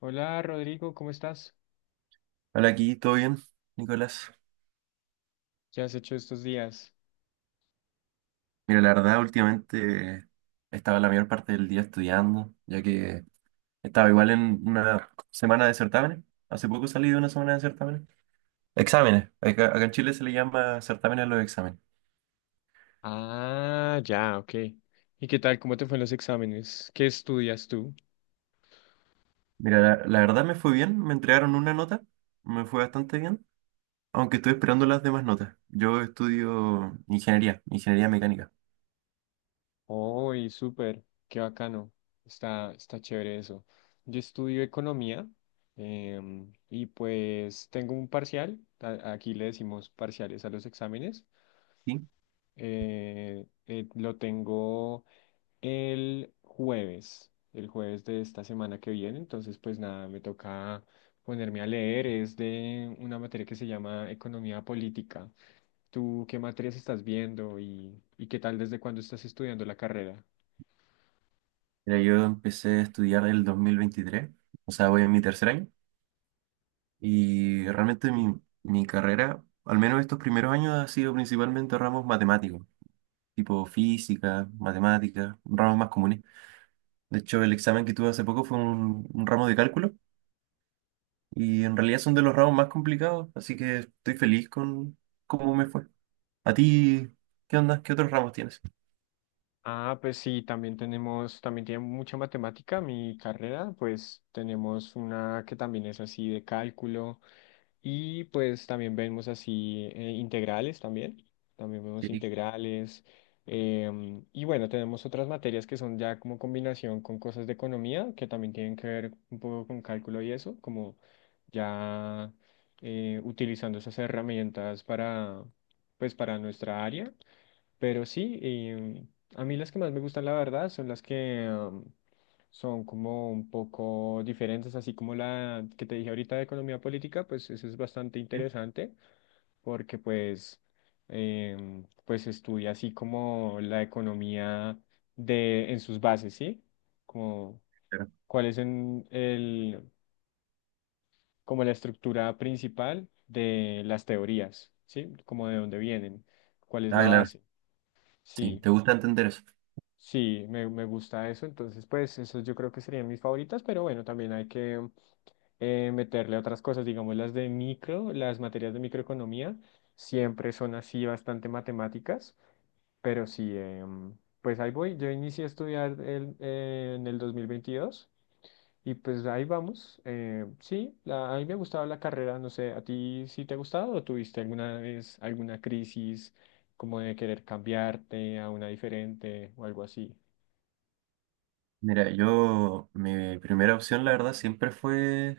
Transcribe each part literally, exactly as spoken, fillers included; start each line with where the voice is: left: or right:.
left: Hola Rodrigo, ¿cómo estás?
right: Hola, aquí, ¿todo bien, Nicolás?
left: ¿Qué has hecho estos días?
right: Mira, la verdad, últimamente estaba la mayor parte del día estudiando, ya que estaba igual en una semana de certámenes. Hace poco salí de una semana de certámenes. Exámenes. Acá, acá en Chile se le llama certámenes a los exámenes.
left: Ah, ya, ok. ¿Y qué tal? ¿Cómo te fue en los exámenes? ¿Qué estudias tú?
right: Mira, la, la verdad me fue bien, me entregaron una nota, me fue bastante bien, aunque estoy esperando las demás notas. Yo estudio ingeniería, ingeniería mecánica.
left: Uy, súper, qué bacano. Está, está chévere eso. Yo estudio economía em, y pues tengo un parcial, a- aquí le decimos parciales a los exámenes.
right: ¿Sí?
left: Eh, eh, lo tengo el jueves, el jueves de esta semana que viene. Entonces, pues nada, me toca ponerme a leer. Es de una materia que se llama Economía Política. ¿Tú qué materias estás viendo y, y qué tal desde cuándo estás estudiando la carrera?
right: Mira, yo empecé a estudiar el dos mil veintitrés, o sea, voy en mi tercer año. Y realmente mi, mi carrera, al menos estos primeros años, ha sido principalmente ramos matemáticos, tipo física, matemáticas, ramos más comunes. De hecho, el examen que tuve hace poco fue un, un ramo de cálculo y en realidad son de los ramos más complicados, así que estoy feliz con cómo me fue. ¿A ti qué onda? ¿Qué otros ramos tienes?
left: Ah, pues sí, también tenemos, también tiene mucha matemática mi carrera, pues tenemos una que también es así de cálculo. Y pues también vemos así eh, integrales también, también vemos
right: Sí,
left: integrales. Em, y bueno, tenemos otras materias que son ya como combinación con cosas de economía, que también tienen que ver un poco con cálculo y eso, como ya eh, utilizando esas herramientas para, pues, para nuestra área. Pero sí, y a mí las que más me gustan, la verdad, son las que am, son como un poco diferentes, así como la que te dije ahorita de economía política, pues eso es bastante
right: sí,
left: interesante porque pues, em, pues estudia así como la economía de, en sus bases, ¿sí? Como
right: claro.
left: cuál es en el, como la estructura principal de las teorías, ¿sí? Como de dónde vienen, cuál es
right: Ah,
left: la
right: claro,
left: base,
right: sí,
left: sí.
right: te gusta entender eso.
left: Sí, me, me gusta eso, entonces pues esos yo creo que serían mis favoritas, pero bueno, también hay que eh, meterle otras cosas, digamos las de micro, las materias de microeconomía, siempre son así bastante matemáticas, pero sí, em, pues ahí voy, yo inicié a estudiar el- eh, en el dos mil veintidós y pues ahí vamos, eh, sí, la- a mí me ha gustado la carrera, no sé, ¿a ti sí te ha gustado o tuviste alguna vez alguna crisis como de querer cambiarte a una diferente o algo así?
right: Mira, yo, mi primera opción, la verdad, siempre fue.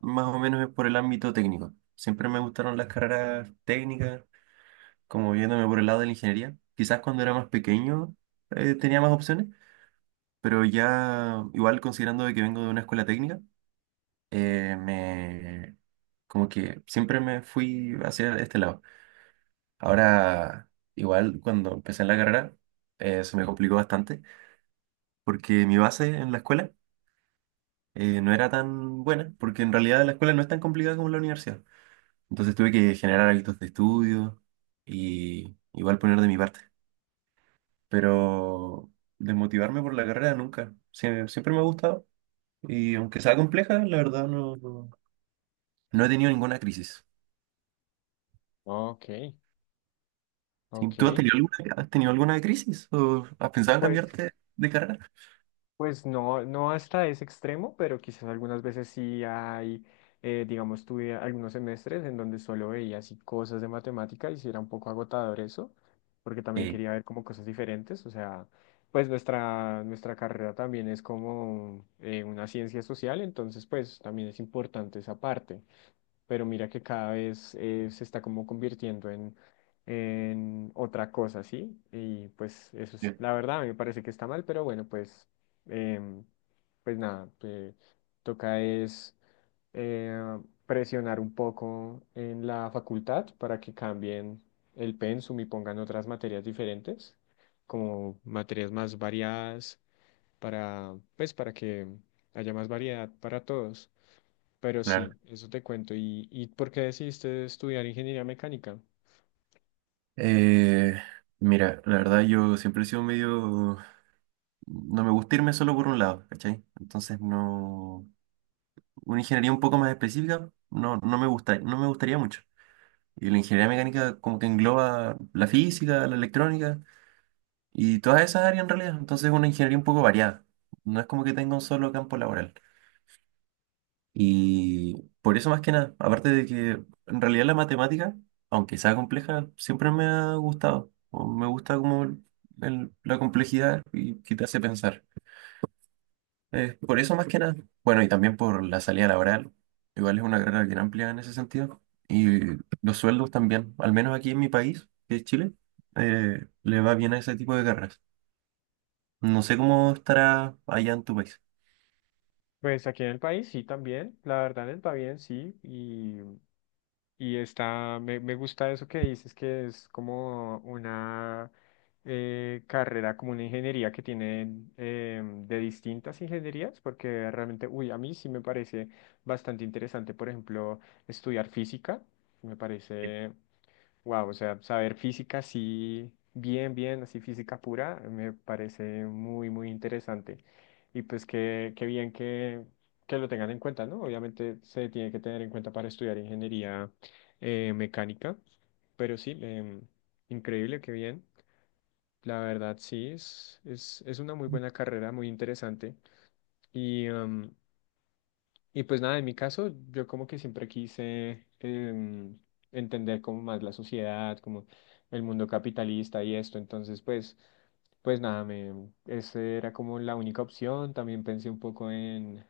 right: Más o menos es por el ámbito técnico. Siempre me gustaron las carreras técnicas, como viéndome por el lado de la ingeniería. Quizás cuando era más pequeño eh, tenía más opciones, pero ya igual considerando de que vengo de una escuela técnica, eh, me como que siempre me fui hacia este lado. Ahora, igual cuando empecé en la carrera, eh, se me complicó bastante, porque mi base en la escuela eh, no era tan buena, porque en realidad la escuela no es tan complicada como la universidad. Entonces tuve que generar hábitos de estudio y igual poner de mi parte. Pero desmotivarme por la carrera nunca. Sie- Siempre, me ha gustado. Y aunque sea compleja, la verdad no, no, no he tenido ninguna crisis.
left: Ok,
right: Sí, ¿tú has
left: ok.
right: tenido alguna, has tenido alguna crisis? ¿O has pensado en
left: Pues,
right: cambiarte de carrera?
left: pues no, no hasta ese extremo, pero quizás algunas veces sí hay, eh, digamos, tuve algunos semestres en donde solo veía así cosas de matemática y sí era un poco agotador eso, porque también
right: Sí,
left: quería ver como cosas diferentes. O sea, pues nuestra, nuestra carrera también es como eh, una ciencia social, entonces pues también es importante esa parte. Pero mira que cada vez eh, se está como convirtiendo en, en otra cosa, ¿sí? Y pues eso es,
right: sí,
left: la verdad, a mí me parece que está mal, pero bueno, pues, em, pues nada, eh, toca es eh, presionar un poco en la facultad para que cambien el pensum y pongan otras materias diferentes, como materias más variadas para, pues, para que haya más variedad para todos. Pero
right: claro.
left: sí, eso te cuento. ¿Y, y por qué decidiste estudiar ingeniería mecánica?
right: Eh, mira, la verdad yo siempre he sido medio... No me gusta irme solo por un lado, ¿cachai? Entonces no... una ingeniería un poco más específica no, no me gusta, no me gustaría mucho. Y la ingeniería mecánica como que engloba la física, la electrónica y todas esas áreas en realidad. Entonces es una ingeniería un poco variada. No es como que tenga un solo campo laboral. Y por eso más que nada, aparte de que en realidad la matemática, aunque sea compleja, siempre me ha gustado. O me gusta como el- el- la complejidad y que te hace pensar. Eh, por eso más que nada, bueno, y también por la salida laboral, igual es una carrera bien amplia en ese sentido, y los sueldos también, al menos aquí en mi país, que es Chile, eh, le va bien a ese tipo de carreras. No sé cómo estará allá en tu país.
left: Pues aquí en el país sí también, la verdad en el Pabellón sí, y, y está, me, me gusta eso que dices que es como una eh, carrera, como una ingeniería que tiene eh, de distintas ingenierías, porque realmente, uy, a mí sí me parece bastante interesante, por ejemplo, estudiar física, me parece wow, o sea, saber física así, bien, bien, así física pura, me parece muy, muy interesante. Y pues qué, qué bien que, que lo tengan en cuenta, ¿no? Obviamente se tiene que tener en cuenta para estudiar ingeniería eh, mecánica, pero sí, em, increíble, qué bien. La verdad, sí, es, es, es una muy buena carrera, muy interesante. Y, em, y pues nada, en mi caso, yo como que siempre quise em, entender como más la sociedad, como el mundo capitalista y esto. Entonces, pues, pues nada, me, esa era como la única opción. También pensé un poco en,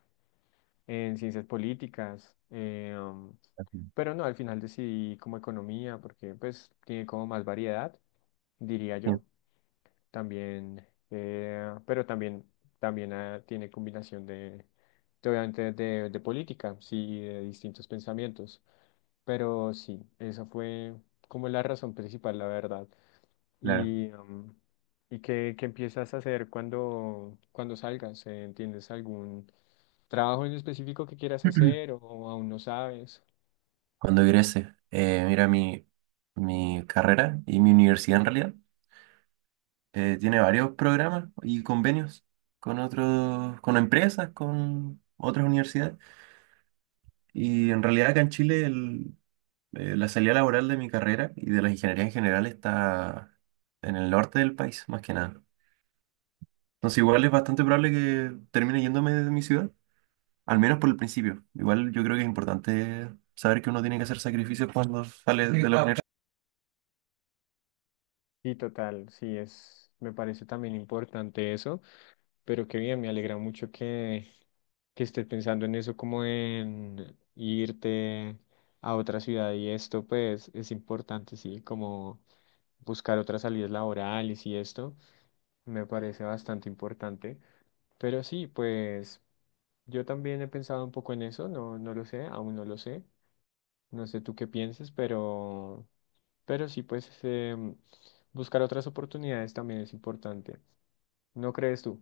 left: en ciencias políticas, eh, um,
right: Ujú.
left: pero no, al final decidí como economía, porque pues tiene como más variedad, diría
right: Sí,
left: yo. También, eh, pero también, también ah, tiene combinación de, de, obviamente, de, de política, sí, de distintos pensamientos. Pero sí, esa fue como la razón principal, la verdad.
right: claro.
left: ¿Y, um, ¿y qué, qué empiezas a hacer cuando, cuando salgas? Eh, ¿Tienes algún trabajo en específico que quieras hacer o aún no sabes?
right: Cuando egrese, eh, mira, mi, mi carrera y mi universidad en realidad eh, tiene varios programas y convenios con otros, con empresas, con otras universidades. Y en realidad acá en Chile el, Eh, la salida laboral de mi carrera y de las ingenierías en general está en el norte del país, más que nada. Entonces igual es bastante probable que termine yéndome de mi ciudad, al menos por el principio. Igual yo creo que es importante saber que uno tiene que hacer sacrificios cuando sale. Sí, de la ah, universidad.
left: Sí, total, sí, es, me parece también importante eso, pero qué bien, me alegra mucho que que estés pensando en eso como en irte a otra ciudad y esto, pues es importante, sí, como buscar otras salidas laborales y esto, me parece bastante importante. Pero sí, pues yo también he pensado un poco en eso, no, no lo sé, aún no lo sé, no sé tú qué pienses, pero, pero sí, pues em, buscar otras oportunidades también es importante, ¿no crees tú?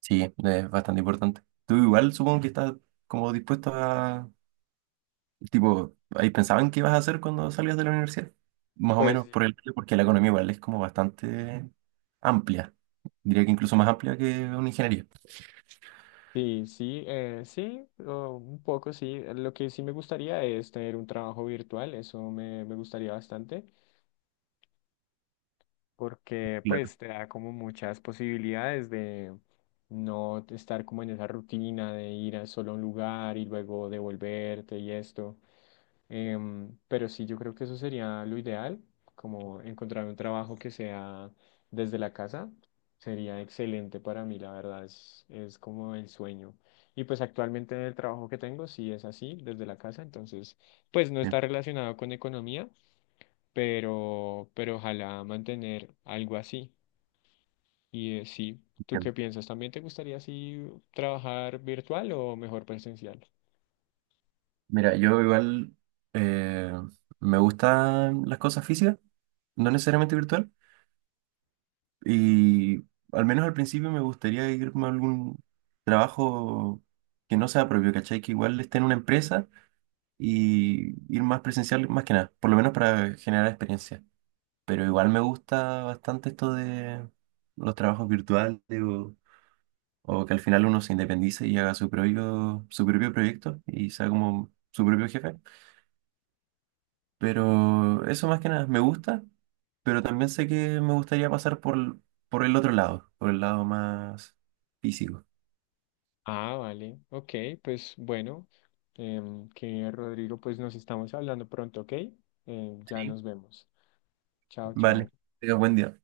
right: Sí, es bastante importante. Tú igual supongo que estás como dispuesto a, tipo, ahí pensaban qué ibas a hacer cuando salías de la universidad, más o
left: Pues
right: menos por el, porque la economía igual es como bastante amplia, diría que incluso más amplia que una ingeniería.
left: sí, sí, eh, sí, o un poco sí. Eh, lo que sí me gustaría es tener un trabajo virtual, eso me, me gustaría bastante, porque
right: Claro,
left: pues te da como muchas posibilidades de no estar como en esa rutina de ir a solo a un lugar y luego devolverte y esto. Em, pero sí, yo creo que eso sería lo ideal, como encontrar un trabajo que sea desde la casa, sería excelente para mí, la verdad, es, es como el sueño. Y pues actualmente en el trabajo que tengo, sí es así, desde la casa, entonces, pues no
right: sí,
left: está relacionado con economía, pero, pero ojalá mantener algo así. Y eh, sí, ¿tú qué
right: entiendo.
left: piensas? ¿También te gustaría así trabajar virtual o mejor presencial?
right: Mira, yo igual eh, me gustan las cosas físicas, no necesariamente virtual, y al menos al principio me gustaría irme a algún trabajo que no sea propio, ¿cachai? Que igual esté en una empresa y ir más presencial más que nada, por lo menos para generar experiencia. Pero igual me gusta bastante esto de los trabajos virtuales o, o que al final uno se independice y haga su propio, su propio proyecto y sea como su propio jefe. Pero eso más que nada me gusta, pero también sé que me gustaría pasar por, por el otro lado, por el lado más físico.
left: Ah, vale. Ok, pues bueno, em, que Rodrigo, pues nos estamos hablando pronto, ¿ok? Em, ya
right: Sí.
left: nos vemos. Chao,
right: Vale,
left: chao.
right: tenga buen día.